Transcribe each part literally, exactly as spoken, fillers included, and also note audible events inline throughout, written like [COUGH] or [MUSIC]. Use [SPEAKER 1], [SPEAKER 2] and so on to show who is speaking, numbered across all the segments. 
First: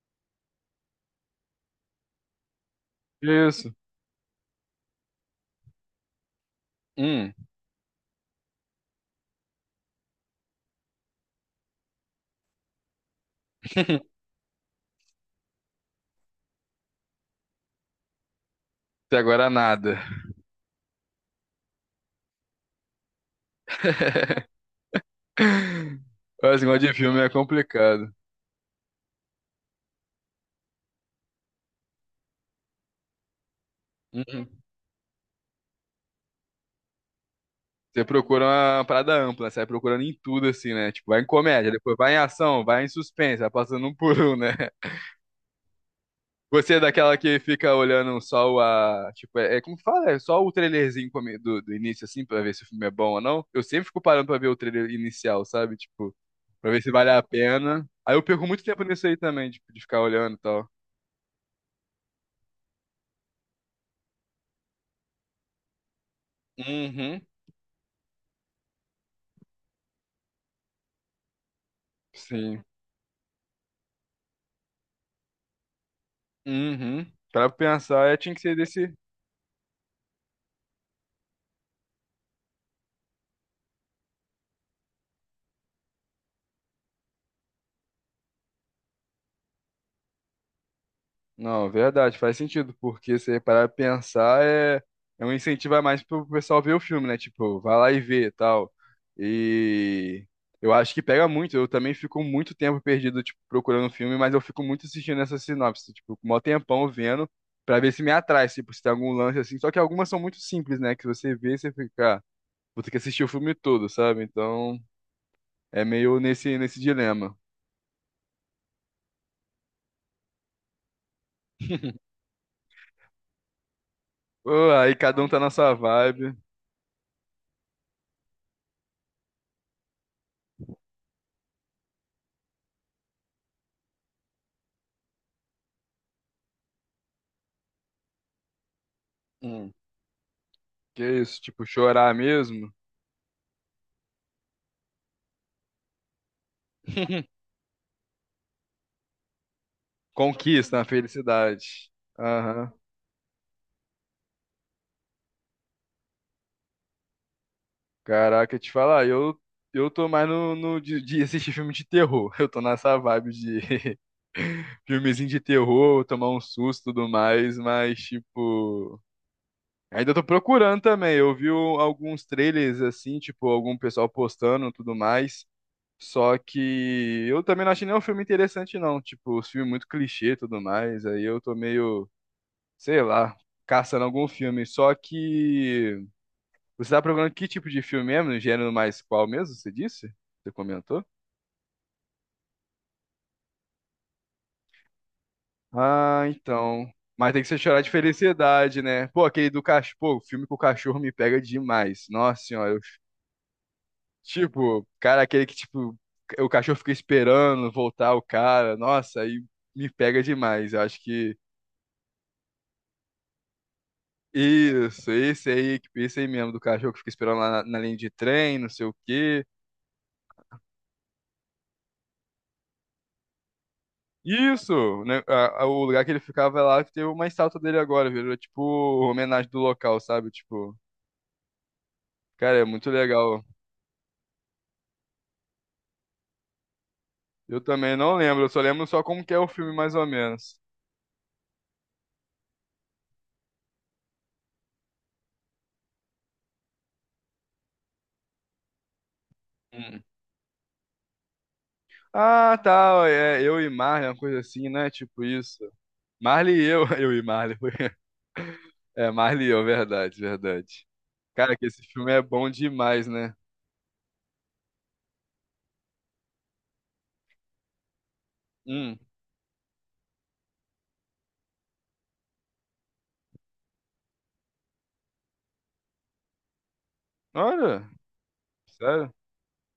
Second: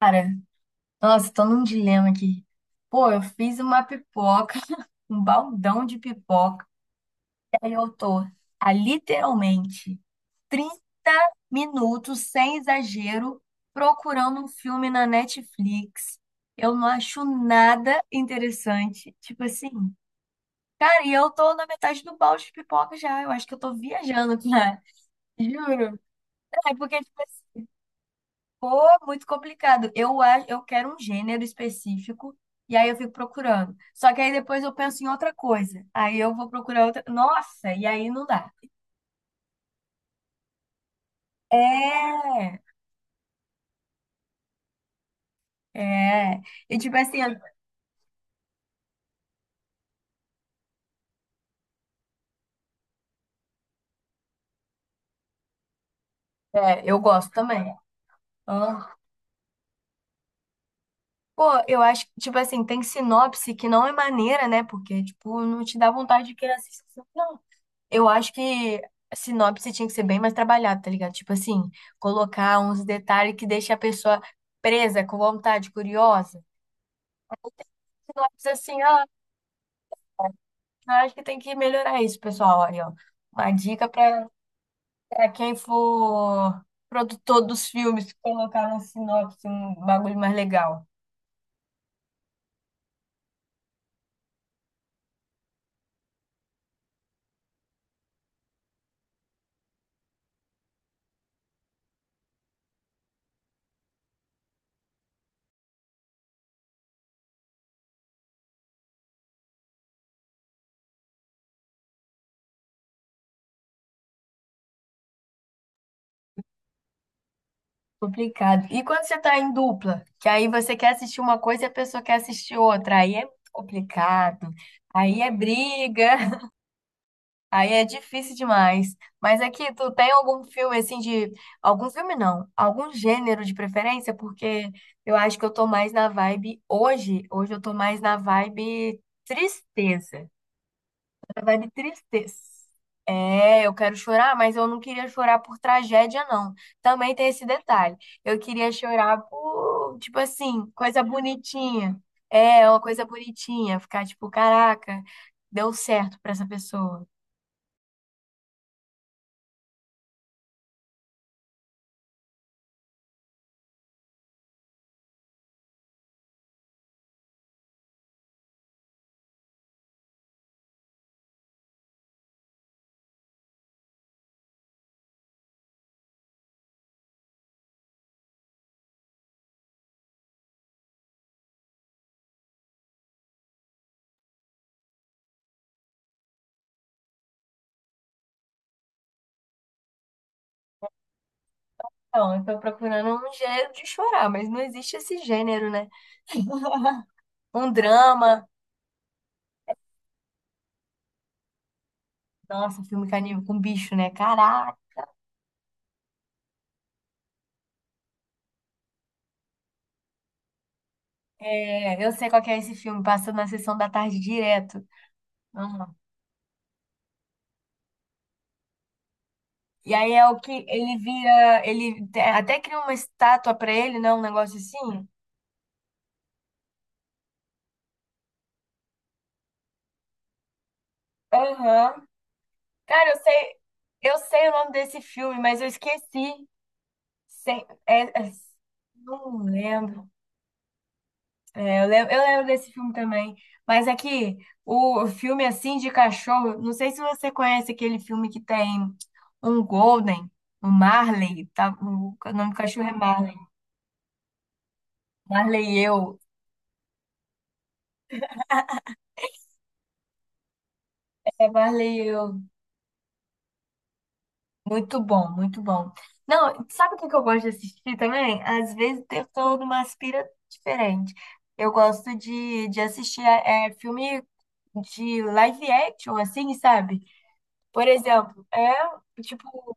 [SPEAKER 1] Cara, nossa, tô num dilema aqui. Pô, eu fiz
[SPEAKER 2] Isso.
[SPEAKER 1] uma pipoca, [LAUGHS] um baldão de pipoca,
[SPEAKER 2] Hum.
[SPEAKER 1] e aí eu tô há literalmente trinta minutos, sem exagero,
[SPEAKER 2] [LAUGHS]
[SPEAKER 1] procurando um filme na Netflix. Eu não acho nada interessante.
[SPEAKER 2] Até
[SPEAKER 1] Tipo
[SPEAKER 2] agora
[SPEAKER 1] assim,
[SPEAKER 2] nada.
[SPEAKER 1] cara, e eu tô na metade do balde de pipoca já. Eu acho que eu tô
[SPEAKER 2] [LAUGHS]
[SPEAKER 1] viajando, cara. [LAUGHS] Juro.
[SPEAKER 2] Mas esse
[SPEAKER 1] É
[SPEAKER 2] negócio de
[SPEAKER 1] porque,
[SPEAKER 2] filme
[SPEAKER 1] tipo.
[SPEAKER 2] é complicado.
[SPEAKER 1] Pô, muito complicado. Eu, a- eu quero um gênero específico e aí eu fico procurando. Só que aí
[SPEAKER 2] Uhum.
[SPEAKER 1] depois eu penso em outra coisa. Aí eu vou procurar outra. Nossa, e
[SPEAKER 2] Você
[SPEAKER 1] aí não
[SPEAKER 2] procura
[SPEAKER 1] dá.
[SPEAKER 2] uma parada ampla, né? Você vai procurando em tudo, assim, né? Tipo, vai em comédia, depois vai em
[SPEAKER 1] É,
[SPEAKER 2] ação, vai em suspense, vai passando um por um, né? [LAUGHS]
[SPEAKER 1] é.
[SPEAKER 2] Você
[SPEAKER 1] E
[SPEAKER 2] é
[SPEAKER 1] tipo
[SPEAKER 2] daquela
[SPEAKER 1] assim,
[SPEAKER 2] que fica olhando só o, a. Tipo, é, é como que fala? É só o trailerzinho come- do, do início, assim, pra ver se o filme é bom ou não. Eu sempre fico parando pra ver o trailer inicial, sabe? Tipo, pra ver
[SPEAKER 1] é,
[SPEAKER 2] se
[SPEAKER 1] eu
[SPEAKER 2] vale a
[SPEAKER 1] gosto também.
[SPEAKER 2] pena. Aí eu perco muito tempo
[SPEAKER 1] Ah.
[SPEAKER 2] nisso aí também, tipo, de ficar olhando e tal.
[SPEAKER 1] Pô, eu acho que, tipo assim, tem sinopse que não é maneira, né? Porque, tipo, não te dá vontade de querer assistir.
[SPEAKER 2] Uhum.
[SPEAKER 1] Não. Eu acho que a sinopse tinha que ser bem mais trabalhada, tá ligado? Tipo assim, colocar
[SPEAKER 2] Sim.
[SPEAKER 1] uns detalhes que deixa a pessoa presa, com vontade, curiosa.
[SPEAKER 2] Uhum. Pra pensar, é, tinha que
[SPEAKER 1] Sinopse
[SPEAKER 2] ser
[SPEAKER 1] assim,
[SPEAKER 2] desse.
[SPEAKER 1] ah, eu acho que tem que melhorar isso, pessoal. Aí, ó, uma dica pra pra quem for produtor dos filmes, colocar na sinopse um bagulho mais legal.
[SPEAKER 2] Não, verdade, faz sentido, porque se parar pra pensar, é, é um incentivo a mais pro pessoal ver o filme, né? Tipo, vai lá e vê e tal. E eu acho que pega muito. Eu também fico muito tempo perdido, tipo, procurando filme, mas eu fico muito assistindo essa sinopse, tipo, com o maior tempão vendo, pra ver se me atrai, tipo, se tem algum lance assim. Só que algumas são muito simples, né? Que você vê e você fica, ah, vou ter que assistir o filme todo, sabe? Então, é meio nesse, nesse dilema.
[SPEAKER 1] Complicado. E quando você tá em dupla, que aí você quer assistir uma coisa e a pessoa quer assistir outra, aí é complicado.
[SPEAKER 2] Pô, aí
[SPEAKER 1] Aí
[SPEAKER 2] cada um
[SPEAKER 1] é
[SPEAKER 2] tá na sua
[SPEAKER 1] briga.
[SPEAKER 2] vibe.
[SPEAKER 1] Aí é difícil demais. Mas aqui, tu tem algum filme assim de. Algum filme não, algum gênero de preferência? Porque eu acho que eu tô mais na vibe hoje. Hoje eu tô mais na vibe
[SPEAKER 2] Hum.
[SPEAKER 1] tristeza.
[SPEAKER 2] Que isso,
[SPEAKER 1] Na
[SPEAKER 2] tipo,
[SPEAKER 1] vibe
[SPEAKER 2] chorar
[SPEAKER 1] tristeza.
[SPEAKER 2] mesmo?
[SPEAKER 1] É, eu quero chorar, mas eu não queria chorar por tragédia, não. Também tem
[SPEAKER 2] [LAUGHS]
[SPEAKER 1] esse detalhe. Eu queria chorar por, tipo assim,
[SPEAKER 2] Conquista a
[SPEAKER 1] coisa
[SPEAKER 2] felicidade.
[SPEAKER 1] bonitinha. É,
[SPEAKER 2] Aham.
[SPEAKER 1] uma coisa bonitinha. Ficar tipo, caraca, deu certo pra essa pessoa.
[SPEAKER 2] Caraca, eu te falar, eu, eu tô mais no, no de, de assistir filme de terror. [LAUGHS] Eu tô nessa vibe de [LAUGHS] filmezinho de terror, tomar um susto e tudo mais, mas, tipo. Ainda tô procurando também. Eu vi o- alguns trailers assim, tipo, algum pessoal postando e tudo mais. Só que eu também não achei nenhum filme interessante, não. Tipo, os filmes muito clichê e tudo mais. Aí eu tô meio, sei lá, caçando algum filme. Só que você tá procurando que tipo de filme mesmo? No gênero mais qual mesmo? Você disse? Você comentou?
[SPEAKER 1] Então, eu tô procurando um gênero de chorar, mas não existe esse gênero, né?
[SPEAKER 2] Ah, então.
[SPEAKER 1] [LAUGHS]
[SPEAKER 2] Mas tem que ser
[SPEAKER 1] Um
[SPEAKER 2] chorar de
[SPEAKER 1] drama.
[SPEAKER 2] felicidade, né? Pô, aquele do cachorro. Pô, o filme com o cachorro me pega demais. Nossa senhora. eu-
[SPEAKER 1] Nossa, filme caníbal com bicho, né? Caraca.
[SPEAKER 2] Tipo, cara, aquele que, tipo, o cachorro fica esperando voltar o cara. Nossa, aí me pega demais. Eu acho que.
[SPEAKER 1] É, eu sei qual que é esse filme, passa na sessão da tarde direto.
[SPEAKER 2] Isso, esse aí,
[SPEAKER 1] Uhum.
[SPEAKER 2] esse aí mesmo, do cachorro que fica esperando lá na, na linha de trem, não sei o quê.
[SPEAKER 1] E aí é o que ele vira, ele te- até cria uma estátua pra ele, né? Um negócio
[SPEAKER 2] Isso!
[SPEAKER 1] assim.
[SPEAKER 2] Né, a- a- o lugar que ele ficava é lá que tem uma estátua dele agora, virou tipo homenagem do local, sabe? Tipo,
[SPEAKER 1] Aham.
[SPEAKER 2] cara, é muito
[SPEAKER 1] Cara, eu
[SPEAKER 2] legal.
[SPEAKER 1] sei, eu sei o nome desse filme, mas eu esqueci.
[SPEAKER 2] Eu
[SPEAKER 1] Sei-
[SPEAKER 2] também
[SPEAKER 1] é-
[SPEAKER 2] não
[SPEAKER 1] é-
[SPEAKER 2] lembro, eu só lembro só como que é
[SPEAKER 1] não
[SPEAKER 2] o filme, mais ou
[SPEAKER 1] lembro.
[SPEAKER 2] menos.
[SPEAKER 1] É, eu lembro, eu lembro desse filme também. Mas aqui, o filme assim de cachorro, não sei se você conhece aquele filme que tem um
[SPEAKER 2] Hum.
[SPEAKER 1] Golden, um Marley, tá, o, nome
[SPEAKER 2] Ah,
[SPEAKER 1] do cachorro é
[SPEAKER 2] tá,
[SPEAKER 1] Marley.
[SPEAKER 2] é eu e Marley, uma coisa assim, né? Tipo isso.
[SPEAKER 1] Marley e eu.
[SPEAKER 2] Marley e eu, [LAUGHS] eu e Marley. foi. É, Marley e eu, verdade, verdade.
[SPEAKER 1] É
[SPEAKER 2] Cara, que esse
[SPEAKER 1] Marley e
[SPEAKER 2] filme é
[SPEAKER 1] eu.
[SPEAKER 2] bom demais, né?
[SPEAKER 1] Muito bom, muito bom. Não, sabe o que que eu gosto de assistir também? Às
[SPEAKER 2] Hum.
[SPEAKER 1] vezes tentando uma aspira diferente. Eu gosto de, de assistir é, é filme de live action, assim, sabe? Por
[SPEAKER 2] Olha.
[SPEAKER 1] exemplo, é.
[SPEAKER 2] Sério?
[SPEAKER 1] Tipo,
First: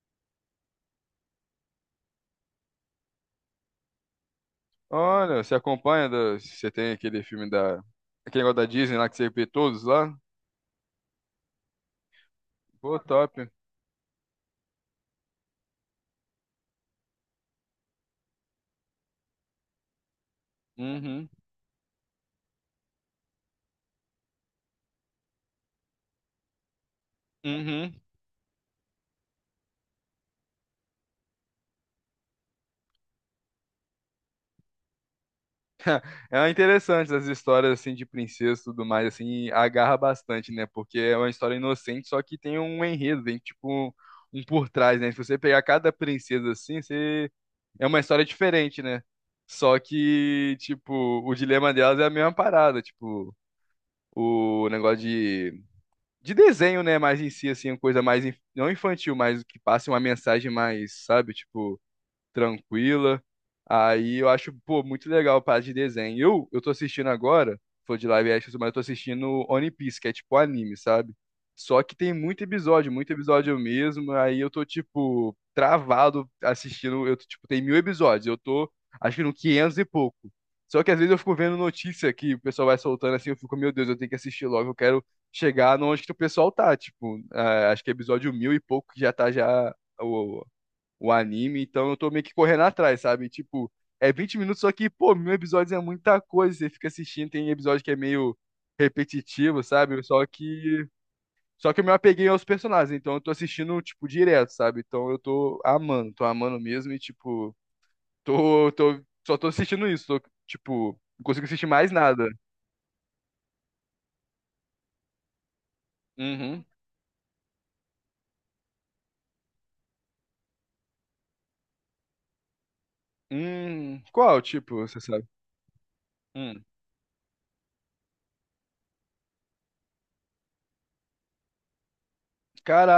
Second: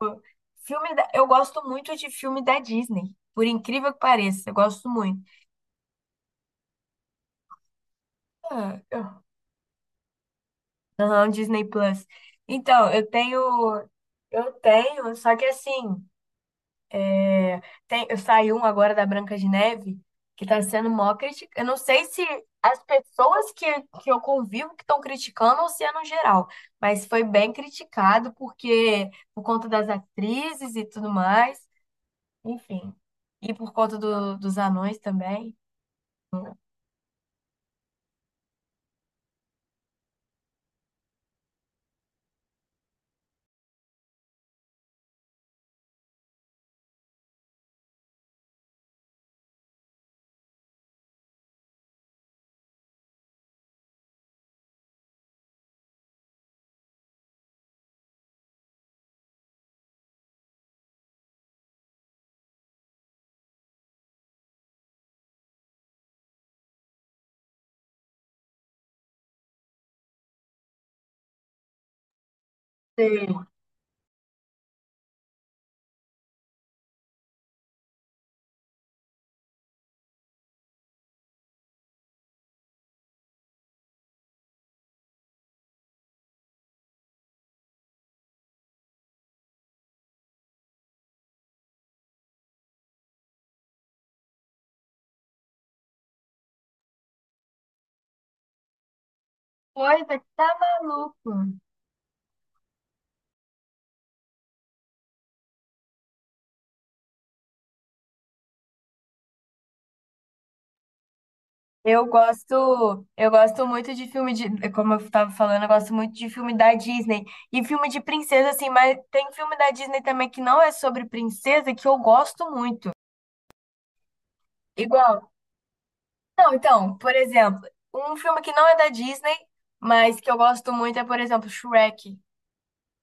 [SPEAKER 1] filme da- Eu gosto muito de filme da Disney, por incrível que pareça, eu gosto muito.
[SPEAKER 2] Olha, você acompanha, da- você tem aquele filme da... Aquele negócio da
[SPEAKER 1] Ah,
[SPEAKER 2] Disney lá que
[SPEAKER 1] eu-
[SPEAKER 2] você vê todos lá?
[SPEAKER 1] Aham, Disney Plus. Então,
[SPEAKER 2] Pô,
[SPEAKER 1] eu tenho,
[SPEAKER 2] top.
[SPEAKER 1] eu tenho, só que assim, tem, eu saí um agora da Branca de Neve, que tá sendo mó
[SPEAKER 2] Uhum,
[SPEAKER 1] criticado. Eu não sei se as pessoas que, que eu convivo que estão criticando ou se é no geral, mas foi bem
[SPEAKER 2] uhum.
[SPEAKER 1] criticado porque por conta das atrizes e tudo mais, enfim, e por conta do- dos anões também.
[SPEAKER 2] É interessante as histórias, assim, de princesa e tudo mais, assim, agarra bastante, né? Porque é uma história inocente, só que tem um enredo, tem, tipo, um um por trás, né? Se você pegar cada princesa, assim, você... É uma história diferente, né? Só que, tipo, o dilema delas é a mesma parada, tipo... O negócio de de desenho, né? Mais em si, assim, uma coisa mais, inf- não infantil, mas que passe uma mensagem mais, sabe? Tipo tranquila. Aí eu acho, pô, muito legal a parte de desenho. Eu, eu tô assistindo agora, foi de live action, mas eu tô assistindo One Piece, que é tipo anime, sabe? Só que tem muito episódio, muito
[SPEAKER 1] Sei.
[SPEAKER 2] episódio mesmo. Aí eu tô, tipo, travado assistindo. Eu, tô, tipo, tem mil episódios. Eu tô, acho que no quinhentos e pouco. Só que às vezes eu fico vendo notícia que o pessoal vai soltando assim. Eu fico, meu Deus, eu tenho que assistir logo. Eu quero chegar no onde que o pessoal tá. Tipo, ah, acho que é episódio mil e pouco que já tá já o anime, então eu tô meio que correndo atrás, sabe? Tipo, é vinte minutos, só que, pô, mil episódios é muita coisa, você fica assistindo, tem episódio que é meio repetitivo, sabe?
[SPEAKER 1] Coisa que
[SPEAKER 2] Só
[SPEAKER 1] tá
[SPEAKER 2] que.
[SPEAKER 1] maluco.
[SPEAKER 2] Só que eu me apeguei aos personagens, então eu tô assistindo, tipo, direto, sabe? Então eu tô amando, tô amando mesmo e, tipo, tô, tô, só tô assistindo isso, tô, tipo, não consigo assistir mais
[SPEAKER 1] Eu
[SPEAKER 2] nada.
[SPEAKER 1] gosto, eu gosto muito de filme de, como eu tava falando, eu gosto muito de filme
[SPEAKER 2] Uhum.
[SPEAKER 1] da Disney e filme de princesa assim, mas tem filme da Disney também que não é sobre princesa que eu gosto muito.
[SPEAKER 2] Hum, qual, tipo, você
[SPEAKER 1] Igual.
[SPEAKER 2] sabe?
[SPEAKER 1] Não,
[SPEAKER 2] Hum.
[SPEAKER 1] então, por exemplo, um filme que não é da Disney, mas que eu gosto muito é, por exemplo, Shrek,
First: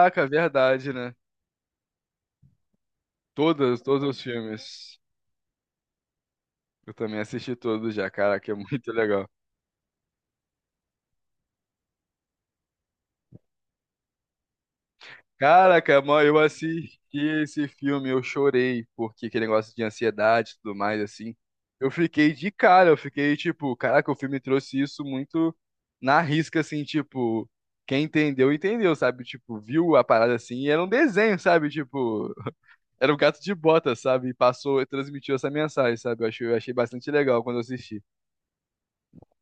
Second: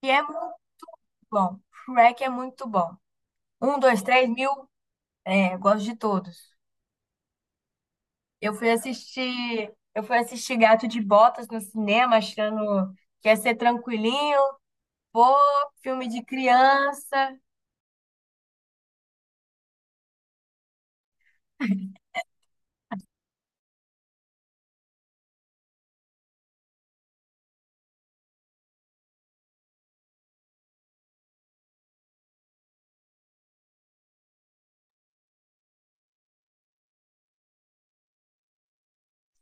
[SPEAKER 1] que é muito
[SPEAKER 2] verdade, né?
[SPEAKER 1] bom. Shrek é muito bom. Um,
[SPEAKER 2] Todas,
[SPEAKER 1] dois,
[SPEAKER 2] todos os
[SPEAKER 1] três, mil,
[SPEAKER 2] filmes.
[SPEAKER 1] é, gosto de todos.
[SPEAKER 2] Eu também assisti tudo já, caraca,
[SPEAKER 1] Eu
[SPEAKER 2] é
[SPEAKER 1] fui
[SPEAKER 2] muito legal.
[SPEAKER 1] assistir, eu fui assistir Gato de Botas no cinema, achando que ia ser tranquilinho, pô,
[SPEAKER 2] Caraca,
[SPEAKER 1] filme de
[SPEAKER 2] mano, eu assisti
[SPEAKER 1] criança,
[SPEAKER 2] esse filme, eu chorei, porque aquele negócio de ansiedade e tudo mais, assim. Eu fiquei de cara, eu fiquei tipo, caraca, o filme trouxe isso muito na risca, assim, tipo, quem entendeu, entendeu, sabe? Tipo, viu a parada assim, e era um desenho, sabe? Tipo, era um gato de bota, sabe? E passou, transmitiu essa mensagem, sabe? Eu achei, eu achei bastante legal quando eu assisti.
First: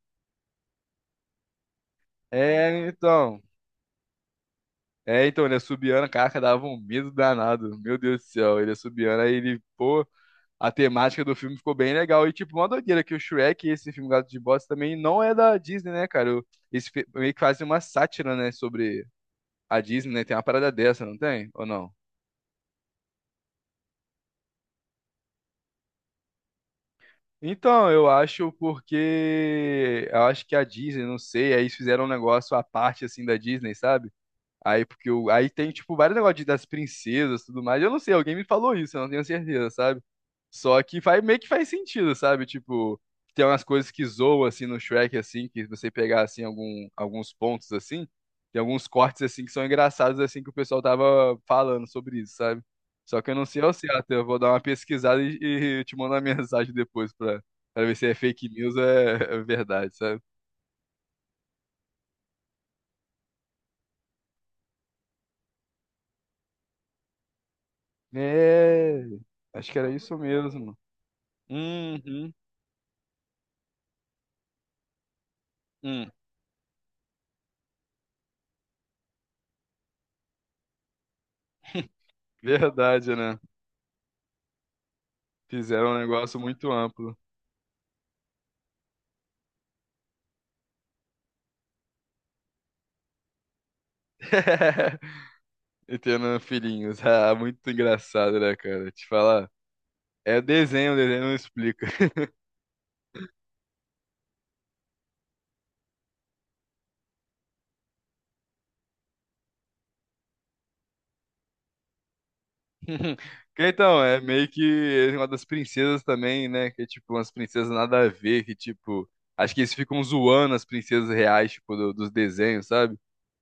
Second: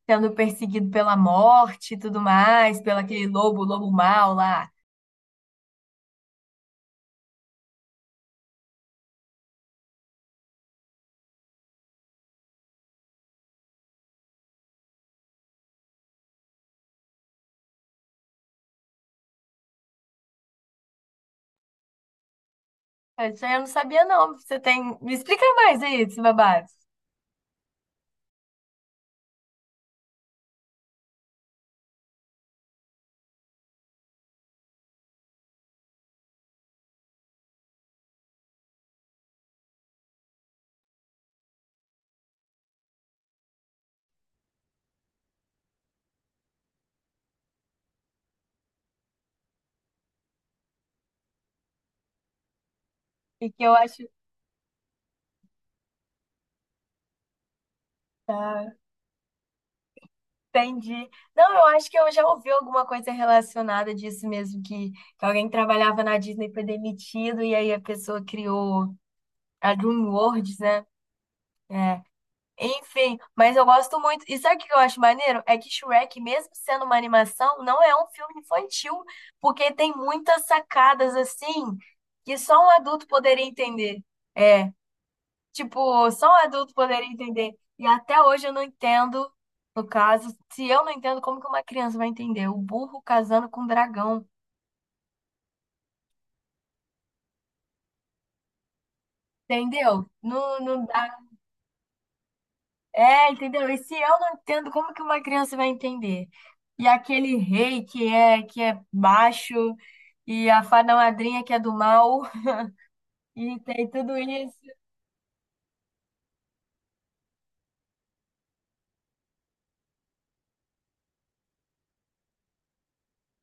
[SPEAKER 1] sendo perseguido pela morte e tudo mais,
[SPEAKER 2] É,
[SPEAKER 1] pelo aquele
[SPEAKER 2] então.
[SPEAKER 1] lobo, lobo mau lá.
[SPEAKER 2] É, então, ele assobiando, caraca, dava um medo danado. Meu Deus do céu, ele assobiando, aí ele, pô, a temática do filme ficou bem legal. E, tipo, uma doideira que o Shrek, esse filme Gato de Botas, também não é da Disney, né, cara? O- Esse fi- meio que faz uma sátira, né, sobre a Disney, né? Tem uma parada dessa, não tem? Ou não?
[SPEAKER 1] Isso aí eu não sabia, não. Você tem. Me explica mais aí desse babado.
[SPEAKER 2] Então, eu acho porque. Eu acho que a Disney, não sei, aí eles fizeram um negócio à parte, assim, da Disney, sabe? Aí, porque o... aí tem, tipo, vários negócios de- das princesas e tudo mais. Eu não sei, alguém me falou isso, eu não tenho certeza, sabe? Só que faz, meio que faz sentido, sabe? Tipo, tem umas coisas que zoam assim no Shrek, assim, que você pegar assim algum, alguns pontos assim, tem alguns cortes assim que são engraçados assim que o pessoal tava falando sobre isso, sabe? Só que eu não
[SPEAKER 1] E
[SPEAKER 2] sei
[SPEAKER 1] que
[SPEAKER 2] ao
[SPEAKER 1] eu acho.
[SPEAKER 2] certo, eu vou dar uma pesquisada e, e te mandar uma [LAUGHS] mensagem depois pra, pra ver se é fake
[SPEAKER 1] Tá,
[SPEAKER 2] news ou é, é verdade, sabe?
[SPEAKER 1] entendi. Não, eu acho que eu já ouvi alguma coisa relacionada disso mesmo, que, que alguém trabalhava na Disney foi demitido, e aí a pessoa criou
[SPEAKER 2] É, acho
[SPEAKER 1] a
[SPEAKER 2] que era isso
[SPEAKER 1] DreamWorks,
[SPEAKER 2] mesmo.
[SPEAKER 1] né? É,
[SPEAKER 2] Uhum,
[SPEAKER 1] enfim, mas eu gosto muito. E sabe o que eu acho maneiro? É que
[SPEAKER 2] hum.
[SPEAKER 1] Shrek, mesmo sendo uma animação, não é um filme infantil, porque tem muitas sacadas assim
[SPEAKER 2] [LAUGHS]
[SPEAKER 1] que só um adulto
[SPEAKER 2] Verdade, né?
[SPEAKER 1] poderia entender. É,
[SPEAKER 2] Fizeram um
[SPEAKER 1] tipo, só
[SPEAKER 2] negócio
[SPEAKER 1] um
[SPEAKER 2] muito
[SPEAKER 1] adulto poderia
[SPEAKER 2] amplo.
[SPEAKER 1] entender. E até hoje eu não entendo, no caso, se eu não entendo, como que uma criança vai entender? O burro casando com o dragão,
[SPEAKER 2] [LAUGHS] E tendo filhinhos. [LAUGHS] Ah, muito engraçado, né, cara? Te falar.
[SPEAKER 1] entendeu?
[SPEAKER 2] É
[SPEAKER 1] Não, não.
[SPEAKER 2] desenho, desenho não explica.
[SPEAKER 1] É, entendeu? E se eu não entendo, como que uma criança vai entender? E aquele rei que é que é baixo e a fada madrinha que é do mal
[SPEAKER 2] [LAUGHS]
[SPEAKER 1] e
[SPEAKER 2] Que
[SPEAKER 1] tem
[SPEAKER 2] Então,
[SPEAKER 1] tudo
[SPEAKER 2] é meio
[SPEAKER 1] isso.
[SPEAKER 2] que uma das princesas também, né? Que é tipo umas princesas nada a ver, que tipo. Acho que eles ficam zoando as princesas reais, tipo, do- dos desenhos, sabe?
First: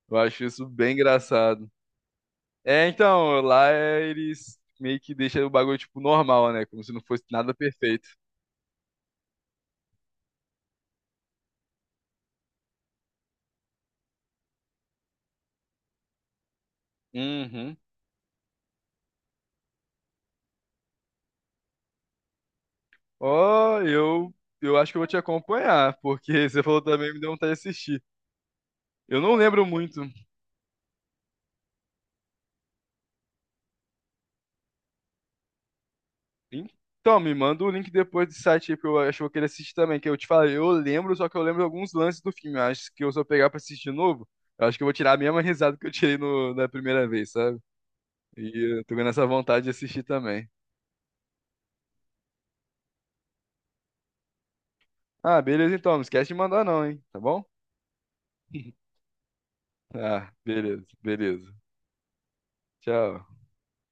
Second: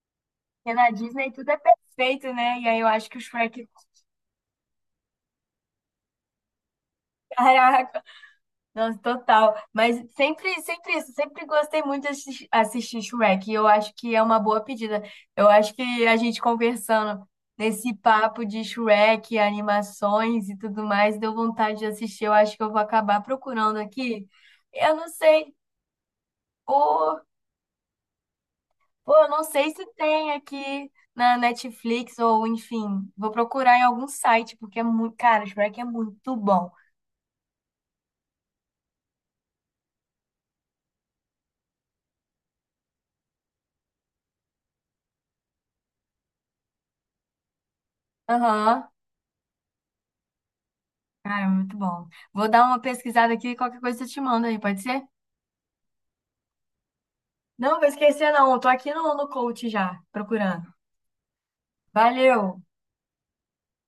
[SPEAKER 2] Eu acho isso
[SPEAKER 1] Porque na
[SPEAKER 2] bem
[SPEAKER 1] Disney tudo é
[SPEAKER 2] engraçado.
[SPEAKER 1] perfeito, né? E aí eu
[SPEAKER 2] É,
[SPEAKER 1] acho que o
[SPEAKER 2] então,
[SPEAKER 1] Shrek,
[SPEAKER 2] lá
[SPEAKER 1] [LAUGHS]
[SPEAKER 2] é, eles meio que deixam o bagulho, tipo, normal, né? Como se não fosse nada
[SPEAKER 1] caraca,
[SPEAKER 2] perfeito.
[SPEAKER 1] nossa, total. Mas sempre, sempre isso, sempre gostei muito de assis- assistir Shrek. E eu acho que é uma boa pedida. Eu acho que a gente conversando
[SPEAKER 2] Uhum.
[SPEAKER 1] nesse papo de Shrek, animações e tudo mais, deu vontade de assistir. Eu acho que eu vou acabar procurando
[SPEAKER 2] Ó,
[SPEAKER 1] aqui.
[SPEAKER 2] eu, eu acho
[SPEAKER 1] Eu
[SPEAKER 2] que eu vou
[SPEAKER 1] não
[SPEAKER 2] te
[SPEAKER 1] sei,
[SPEAKER 2] acompanhar, porque [LAUGHS] você falou também, me
[SPEAKER 1] ou,
[SPEAKER 2] deu vontade de assistir.
[SPEAKER 1] pô,
[SPEAKER 2] Eu
[SPEAKER 1] eu
[SPEAKER 2] não
[SPEAKER 1] não
[SPEAKER 2] lembro
[SPEAKER 1] sei se
[SPEAKER 2] muito.
[SPEAKER 1] tem aqui na Netflix ou enfim, vou procurar em algum site, porque é muito, cara, Shrek é muito bom.
[SPEAKER 2] Então, me manda o link depois do site aí, porque eu acho que eu vou querer assistir também. Que eu te falei, eu lembro, só que eu lembro alguns lances do filme. Eu Acho que eu, se eu pegar pra assistir de novo, eu acho que eu vou tirar a mesma risada que eu tirei no, da primeira vez, sabe? E eu
[SPEAKER 1] Aham.
[SPEAKER 2] tô ganhando essa vontade de assistir também.
[SPEAKER 1] Cara, muito bom. Vou dar uma pesquisada aqui, e qualquer coisa eu te mando aí, pode ser?
[SPEAKER 2] Ah, beleza então, não esquece de mandar não, hein? Tá bom?
[SPEAKER 1] Não, vou esquecer não, tô aqui no, no coach já,
[SPEAKER 2] Ah,
[SPEAKER 1] procurando.
[SPEAKER 2] beleza, beleza.
[SPEAKER 1] Valeu!
[SPEAKER 2] Tchau.